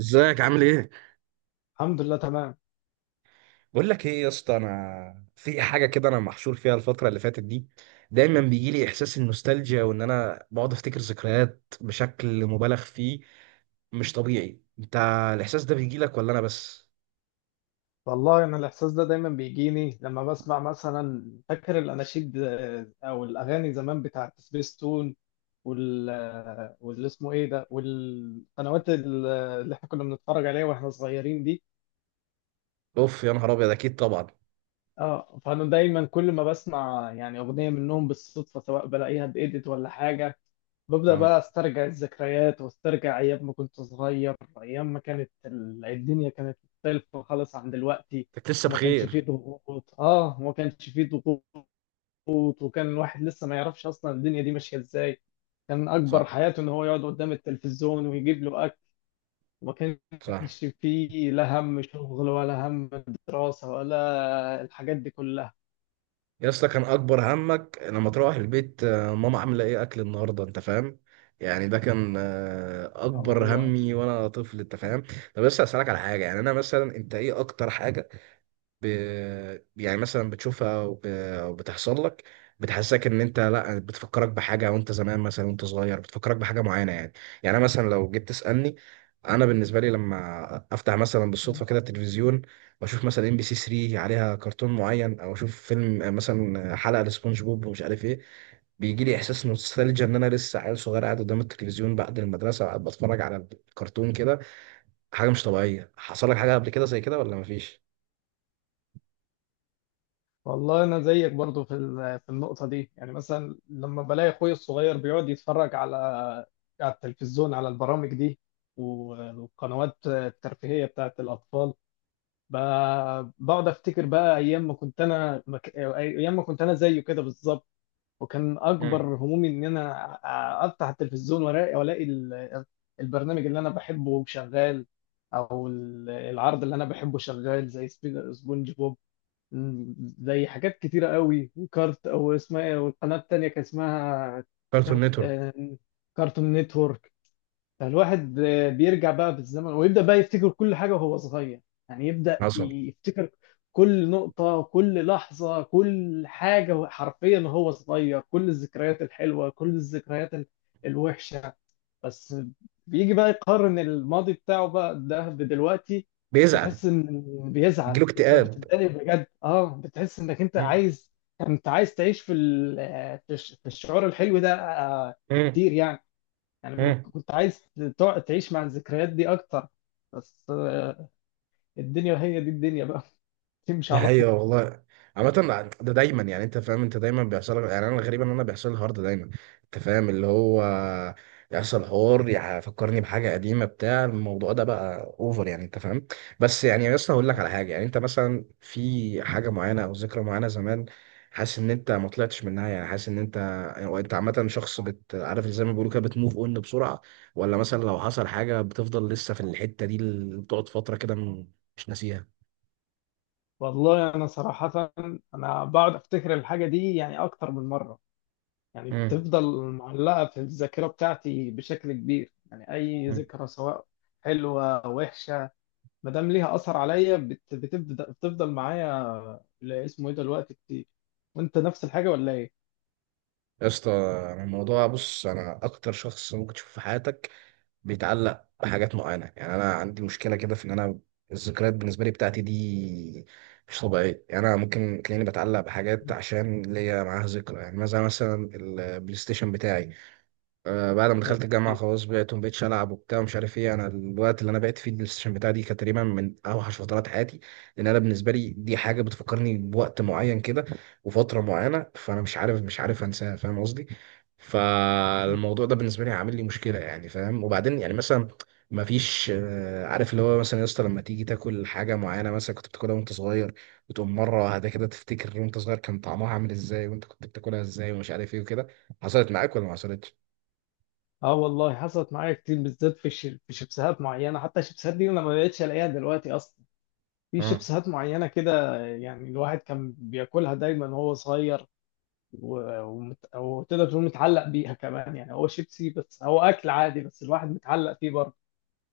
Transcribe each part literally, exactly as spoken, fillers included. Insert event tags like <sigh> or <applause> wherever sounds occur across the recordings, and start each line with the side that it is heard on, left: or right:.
right: ازيك عامل ايه؟
left: الحمد لله تمام.
right: بقول لك ايه يا اسطى، انا في حاجه كده انا محشور فيها الفتره اللي فاتت دي. دايما بيجي لي احساس النوستالجيا وان انا بقعد افتكر ذكريات بشكل مبالغ فيه. مش طبيعي. انت الاحساس ده بيجي لك ولا انا بس؟
left: والله انا الاحساس ده دايما بيجيني لما بسمع، مثلا، فاكر الاناشيد، آه، او الاغاني زمان بتاعت سبيس تون، وال آه، واللي اسمه ايه ده والقنوات ال- اللي احنا كنا بنتفرج عليها واحنا صغيرين دي.
right: اوف يا نهار ابيض، اكيد طبعا.
left: اه، فانا دايما كل ما بسمع يعني اغنيه منهم بالصدفه، سواء بلاقيها بإيديت ولا حاجه، ببدا
right: اه.
left: بقى استرجع الذكريات واسترجع ايام ما كنت صغير. ايام ما كانت ال- الدنيا كانت مختلفه خالص عن دلوقتي،
right: انت لسه
left: وما كانش فيه
right: بخير.
left: ضغوط اه وما كانش فيه ضغوط وكان الواحد لسه ما يعرفش اصلا الدنيا دي ماشيه ازاي، كان اكبر
right: صح.
left: حياته ان هو يقعد قدام التلفزيون ويجيب له اكل، وما
right: صح
left: كانش فيه لا هم شغل ولا هم دراسه ولا الحاجات دي كلها.
right: يا اسطى، كان اكبر همك لما تروح البيت آه، ماما عامله ايه اكل النهارده، انت فاهم يعني؟ ده كان آه،
left: آه
right: اكبر
left: والله.
right: همي وانا طفل، انت فاهم. طب بس اسالك على حاجه، يعني انا مثلا، انت ايه اكتر حاجه ب... يعني مثلا بتشوفها وب... وبتحصل لك، بتحسسك ان انت لا بتفكرك بحاجه وانت زمان، مثلا وانت صغير بتفكرك بحاجه معينه يعني. يعني أنا مثلا لو جيت تسالني، انا بالنسبه لي لما افتح مثلا
left: مم.
right: بالصدفه كده التلفزيون واشوف مثلا ام بي سي ثلاثة عليها كرتون معين، او اشوف فيلم مثلا، حلقه لسبونج بوب ومش عارف ايه، بيجي لي احساس نوستالجيا ان انا لسه عيل صغير قاعد قدام التلفزيون بعد المدرسه وقاعد بتفرج على الكرتون كده. حاجه مش طبيعيه، حصل لك حاجه قبل كده زي كده ولا مفيش؟
left: والله انا زيك برضو في ال- في النقطه دي، يعني مثلا لما بلاقي اخوي الصغير بيقعد يتفرج على على التلفزيون، على البرامج دي و- والقنوات الترفيهيه بتاعت الاطفال، ب- بقعد افتكر بقى ايام ما كنت انا مك... ايام ما كنت انا زيه كده بالظبط. وكان
right: مم.
left: اكبر همومي ان انا أ- افتح التلفزيون وألاقي- والاقي ال- البرنامج اللي انا بحبه شغال، او ال- العرض اللي انا بحبه شغال، زي سبي- سبونج بوب، زي حاجات كتيرة قوي، وكارت او اسمها ايه، والقناة التانية كان اسمها
right: كارتون
left: كارت
right: نتورك.
left: آه، كارتون نتورك. فالواحد آه، بيرجع بقى بالزمن، ويبدأ بقى يفتكر كل حاجة وهو صغير، يعني يبدأ
right: حصل.
left: يفتكر كل نقطة، كل لحظة، كل حاجة حرفيا وهو صغير، كل الذكريات الحلوة، كل الذكريات ال- الوحشة. بس بيجي بقى يقارن الماضي بتاعه بقى ده بدلوقتي،
right: بيزعل.
left: بيحس ان، بيزعل،
right: بيجيله
left: بت-
right: اكتئاب.
left: بتتضايق بجد. اه، بتحس انك انت
right: مم.
left: عايز انت عايز تعيش في ال- في الش- في الشعور الحلو ده آه،
right: مم.
left: كتير، يعني، يعني ما
right: مم.
left: كنت عايز تقعد تعيش مع الذكريات دي اكتر. بس آه، الدنيا هي دي الدنيا بقى. <laughs> تمشي
right: دي
left: على طول.
right: حقيقة والله. عامة، ده دايما يعني، انت فاهم، انت دايما بيحصل لك، يعني انا الغريب ان انا بيحصل لي الحوار ده دايما. انت فاهم اللي هو يحصل حوار يفكرني بحاجة قديمة، بتاع الموضوع ده بقى اوفر يعني، انت فاهم. بس يعني، بس هقول لك على حاجة، يعني انت مثلا في حاجة معينة او ذكرى معينة زمان، حاسس ان انت ما طلعتش منها، يعني حاسس ان انت، وانت عامة شخص، بت عارف زي ما بيقولوا كده بتموف اون بسرعة، ولا مثلا لو حصل حاجة بتفضل لسه في الحتة دي اللي بتقعد فترة كده م- مش ناسيها؟
left: والله انا صراحة، انا بقعد افتكر الحاجة دي يعني اكتر من مرة، يعني بتفضل معلقة في الذاكرة بتاعتي بشكل كبير، يعني اي
right: مم.
left: ذكرى، سواء حلوة او وحشة، ما دام ليها اثر عليا، بت- بتبدأ بتفضل معايا ل- اسمه ايه ده الوقت كتير. وانت نفس الحاجة ولا ايه؟
right: يا اسطى انا الموضوع، بص، انا اكتر شخص ممكن تشوفه في حياتك بيتعلق بحاجات معينه. يعني انا عندي مشكله كده في ان انا الذكريات بالنسبه لي بتاعتي دي مش طبيعيه. يعني انا ممكن تلاقيني بتعلق بحاجات عشان ليا معاها ذكرى. يعني مثلا مثلا البلاي ستيشن بتاعي، آه، بعد ما دخلت الجامعة
left: أيوة.
right: خلاص بعت، مبقتش ألعب وبتاع ومش عارف إيه. أنا الوقت اللي أنا بعت فيه البلاي ستيشن بتاعي دي كانت تقريبا من أوحش فترات حياتي. لأن أنا بالنسبة لي دي حاجة بتفكرني بوقت معين كده وفترة معينة. فأنا مش عارف مش عارف أنساها، فاهم قصدي؟ فالموضوع ده بالنسبة لي عامل لي مشكلة يعني، فاهم؟ وبعدين يعني مثلا مفيش، آه، عارف اللي هو مثلا، يا اسطى، لما تيجي تاكل حاجة معينة مثلا كنت بتاكلها وأنت صغير، وتقوم مرة واحدة كده تفتكر وأنت صغير كان طعمها عامل إزاي وأنت كنت بتاكلها إزاي ومش عارف إيه وكده، حصلت معاك ولا ما حصلتش؟
left: اه والله، حصلت معايا كتير، بالذات في الش- في شيبسات معينه، حتى الشيبسات دي انا ما بقتش الاقيها دلوقتي اصلا. في
right: مم.
left: شيبسات معينه كده، يعني الواحد كان بياكلها دايما وهو صغير، و- ومت- وتقدر تقول متعلق بيها كمان، يعني هو شيبسي بس، هو اكل عادي، بس الواحد متعلق فيه برضه.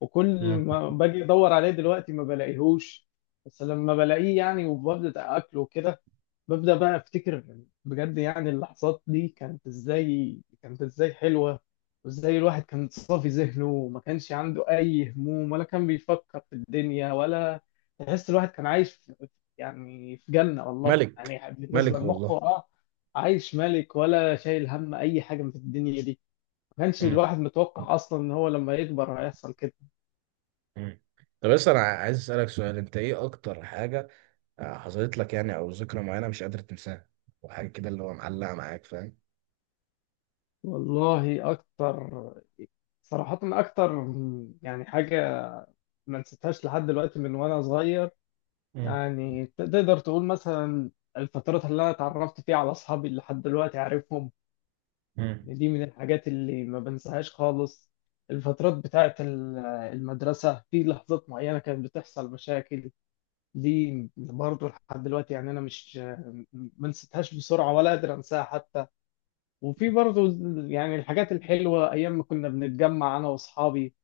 left: وكل
right: مم.
left: ما باجي ادور عليه دلوقتي ما بلاقيهوش، بس لما بلاقيه، يعني وببدا اكله كده، ببدأ بقى أفتكر بجد، يعني اللحظات دي كانت إزاي، كانت إزاي حلوة، وإزاي الواحد كان صافي ذهنه، وما كانش عنده أي هموم، ولا كان بيفكر في الدنيا، ولا، تحس الواحد كان عايش في، يعني في جنة والله،
right: ملك.
left: يعني
right: ملك
left: بالنسبة لمخه،
right: والله.
left: أه عايش ملك، ولا شايل هم أي حاجة من الدنيا دي. ما كانش
right: مم.
left: الواحد متوقع أصلا إن هو لما يكبر هيحصل كده.
right: مم. طب بس انا عايز اسالك سؤال، انت ايه اكتر حاجه آه، حصلت لك يعني، او ذكرى معينه مش قادر تنساها وحاجه كده اللي هو معلقه معاك، فاهم؟
left: والله أكتر، صراحة أكتر، يعني حاجة ما نسيتهاش لحد دلوقتي من وأنا صغير.
right: مم.
left: يعني تقدر تقول مثلا الفترات اللي انا اتعرفت فيها على اصحابي اللي لحد دلوقتي عارفهم،
right: مم.
left: يعني دي من الحاجات اللي ما بنساهاش خالص. الفترات بتاعت ال- المدرسة، في لحظات معينة كانت بتحصل مشاكل، دي برضه لحد دلوقتي، يعني أنا مش، ما نسيتهاش بسرعة ولا قادر أنساها حتى. وفي برضه، يعني الحاجات الحلوة، أيام ما كنا بنتجمع أنا وأصحابي،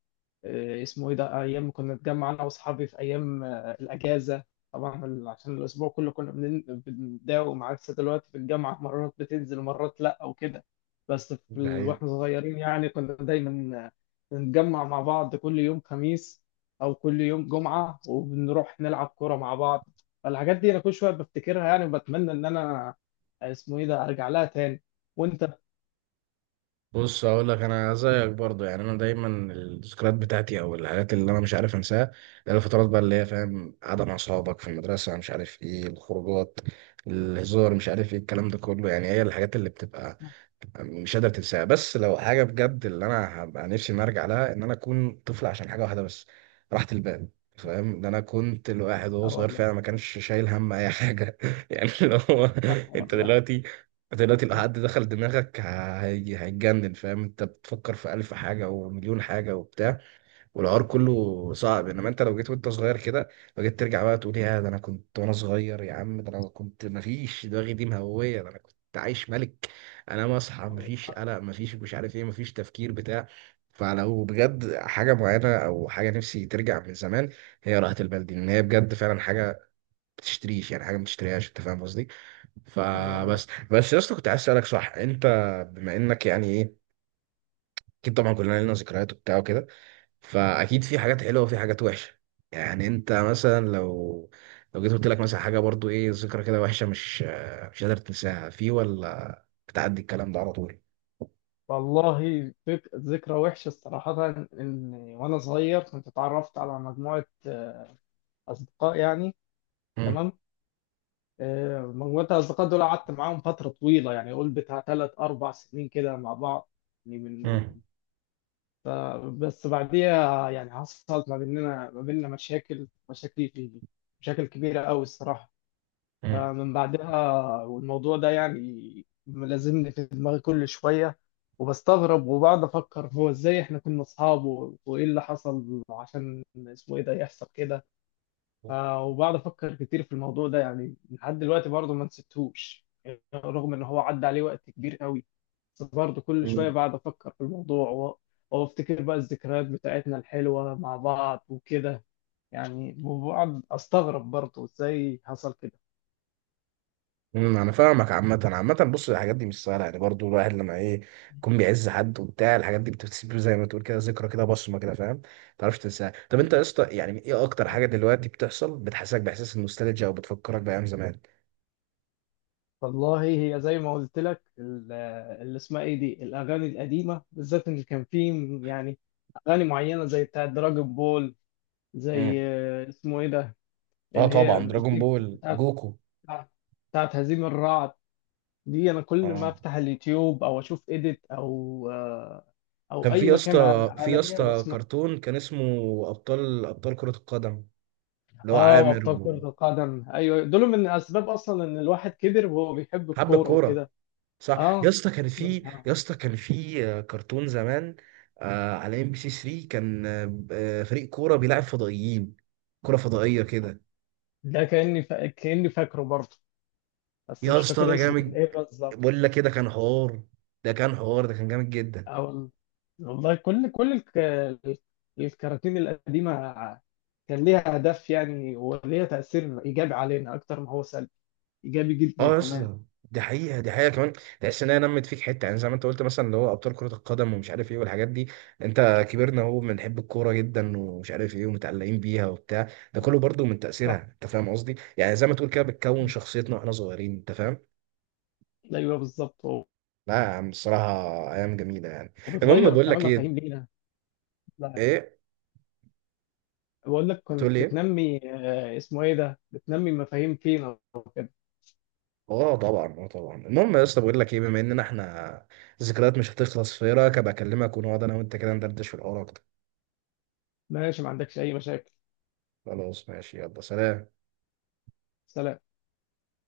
left: آه، اسمه ايه ده ايام ما كنا نتجمع انا واصحابي في ايام آه، الاجازه. طبعا ال- عشان الاسبوع كله كنا بنن- بنداوم، عكس دلوقتي في الجامعه، مرات بتنزل ومرات لا وكده. بس في
right: ده
left: ال...
right: حقيقة.
left: واحنا صغيرين يعني كنا دايما آه، نتجمع مع بعض كل يوم خميس او كل يوم جمعه، وبنروح نلعب كوره مع بعض. فالحاجات دي انا كل شويه بفتكرها، يعني وبتمنى ان انا آه، اسمه ايه ده ارجع لها تاني. وانت؟
right: بص هقول لك، انا زيك برضه يعني. انا دايما الذكريات بتاعتي او الحاجات اللي انا مش عارف انساها اللي هي الفترات بقى اللي هي، فاهم، قعده مع اصحابك في المدرسه، مش عارف ايه الخروجات، الهزار، مش عارف ايه، الكلام ده كله. يعني هي الحاجات اللي بتبقى مش قادر تنساها. بس لو حاجه بجد اللي انا هبقى نفسي اني ارجع لها ان انا اكون طفل عشان حاجه واحده بس، راحه البال، فاهم. ده انا كنت الواحد وهو
left: اه
right: صغير
left: والله،
right: فعلا ما كانش شايل هم اي حاجه <laughs> يعني، اللي هو
left: اه
right: انت
left: والله،
right: دلوقتي، دلوقتي لو حد دخل دماغك هي- هيتجنن، فاهم. انت بتفكر في ألف حاجة ومليون حاجة وبتاع، والعار كله صعب. انما انت لو جيت وانت صغير كده، لو جيت ترجع بقى تقول يا ده انا كنت وانا صغير، يا عم ده انا كنت مفيش دماغي دي مهوية، ده انا كنت عايش ملك. انا مصحى،
left: اه
right: مفيش
left: والله،
right: قلق، مفيش مش عارف ايه، مفيش تفكير بتاع فلو بجد حاجة معينة أو حاجة نفسي ترجع من زمان، هي راحة البال دي، لأن هي بجد فعلا حاجة بتشتريش، يعني حاجة ما بتشتريهاش، أنت فاهم قصدي؟
left: اه والله.
right: فبس بس يا اسطى، كنت عايز اسالك، صح، انت بما انك يعني ايه، اكيد طبعا كلنا لنا ذكريات وبتاع وكده، فاكيد في حاجات حلوه وفي حاجات وحشه. يعني انت مثلا لو، لو جيت قلت لك مثلا حاجه، برضو ايه ذكرى كده وحشه مش مش قادر تنساها في، ولا بتعدي الكلام ده على طول؟
left: والله ذك- ذكرى وحشة صراحة، إن وأنا صغير كنت اتعرفت على مجموعة آه، أصدقاء يعني، تمام. آه، مجموعة الأصدقاء دول قعدت معاهم فترة طويلة، يعني قول بتاع تلات أربع سنين كده مع بعض، يعني من،
right: امم
left: ف- بس بعديها يعني حصلت ما بيننا ما بيننا مشاكل مشاكل في مشاكل كبيرة أوي الصراحة. فمن بعدها، والموضوع ده يعني ملازمني في دماغي كل شوية، وبستغرب وبقعد أفكر، هو إزاي إحنا كنا أصحاب و- وإيه اللي حصل عشان اسمه إيه ده يحصل كده. ف- وبقعد أفكر كتير في الموضوع ده، يعني لحد دلوقتي برضه ما نسيتهوش، يعني رغم إن هو عدى عليه وقت كبير قوي، بس برضه كل
right: امم
left: شوية بقعد أفكر في الموضوع و- وأفتكر بقى الذكريات بتاعتنا الحلوة مع بعض وكده، يعني وبقعد أستغرب برضه إزاي حصل كده.
right: امم انا فاهمك. عامة، عامة، بص الحاجات دي مش سهلة، يعني برضو الواحد لما ايه يكون بيعز حد وبتاع، الحاجات دي بتسيب زي ما تقول كده ذكرى كده، بصمة كده، فاهم، ما تعرفش تنساها. طب انت يا اسطى يعني ايه اكتر حاجة دلوقتي بتحصل بتحسسك باحساس النوستالجيا او بتفكرك بايام زمان؟
left: والله هي زي ما قلت لك، ال- اللي اسمها ايه دي الاغاني القديمه بالذات، ان كان في، يعني، اغاني معينه زي بتاعه دراجون بول،
right: مم.
left: زي آه، اسمه ايه ده
right: اه
left: اللي هي
right: طبعا، دراجون
left: في-
right: بول،
left: بتاعه
right: جوكو.
left: بتاعه هزيم الرعد. دي انا كل ما
right: اه
left: افتح اليوتيوب، او اشوف ايديت او آه، او
right: كان في
left: اي
right: يا
left: مكان،
right: اسطى، في يا
left: الاقيها
right: اسطى
left: واسمع.
right: كرتون كان اسمه ابطال، ابطال كرة القدم، اللي هو
left: اه،
right: عامر
left: وابطال
right: و-
left: كره القدم، ايوه، دول من اسباب اصلا ان الواحد كبر وهو بيحب
right: حب
left: الكوره
right: الكورة.
left: وكده.
right: صح يا
left: اه،
right: اسطى، كان في يا اسطى، كان في آه، كرتون زمان، آه، على ام بي سي تلاتة، كان آه، آه، فريق كوره بيلعب فضائيين، كوره فضائيه كده.
left: ده كاني فا... كاني فاكره برضه، بس
right: يا
left: مش
right: اسطى ده
left: فاكر اسمه كان
right: جامد،
left: ايه بالظبط.
right: بقول لك كده كان حوار، ده كان حوار، ده كان جامد جدا.
left: أو والله، كل كل الك... الكراتين القديمة كان ليها هدف، يعني، وليها تأثير إيجابي علينا أكتر ما هو سلبي، إيجابي جدا
right: اه يا
left: كمان.
right: اسطى، دي حقيقه، دي حقيقه كمان. تحس ان هي نمت فيك حته، يعني زي ما انت قلت مثلا اللي هو ابطال كره القدم ومش عارف ايه والحاجات دي، انت كبرنا اهو بنحب الكوره جدا ومش عارف ايه، ومتعلقين بيها وبتاع. ده كله برضو من تاثيرها،
left: صح.
right: انت فاهم قصدي؟ يعني زي ما تقول كده، بتكون شخصيتنا واحنا صغيرين، انت فاهم.
left: أيوه بالظبط و-
right: لا يا عم الصراحة، أيام جميلة يعني. المهم
left: وبتغير
right: بقول
left: كمان
right: لك
left: مفاهيم
right: إيه.
left: لينا. لا،
right: إيه؟
left: بقول لك
right: تقول
left: كنت
right: لي إيه؟
left: بتنمي آه، اسمه إيه ده بتنمي مفاهيم فينا وكده.
right: آه طبعا، آه طبعا. المهم يا اسطى بقول لك إيه، بما إننا إحنا ذكريات مش هتخلص، في إيه رأيك أبقى أكلمك ونقعد أنا وأنت كده ندردش في الحوار أكتر؟
left: ماشي، ما عندكش أي مشاكل.
right: خلاص ماشي، يلا سلام.
left: سلام.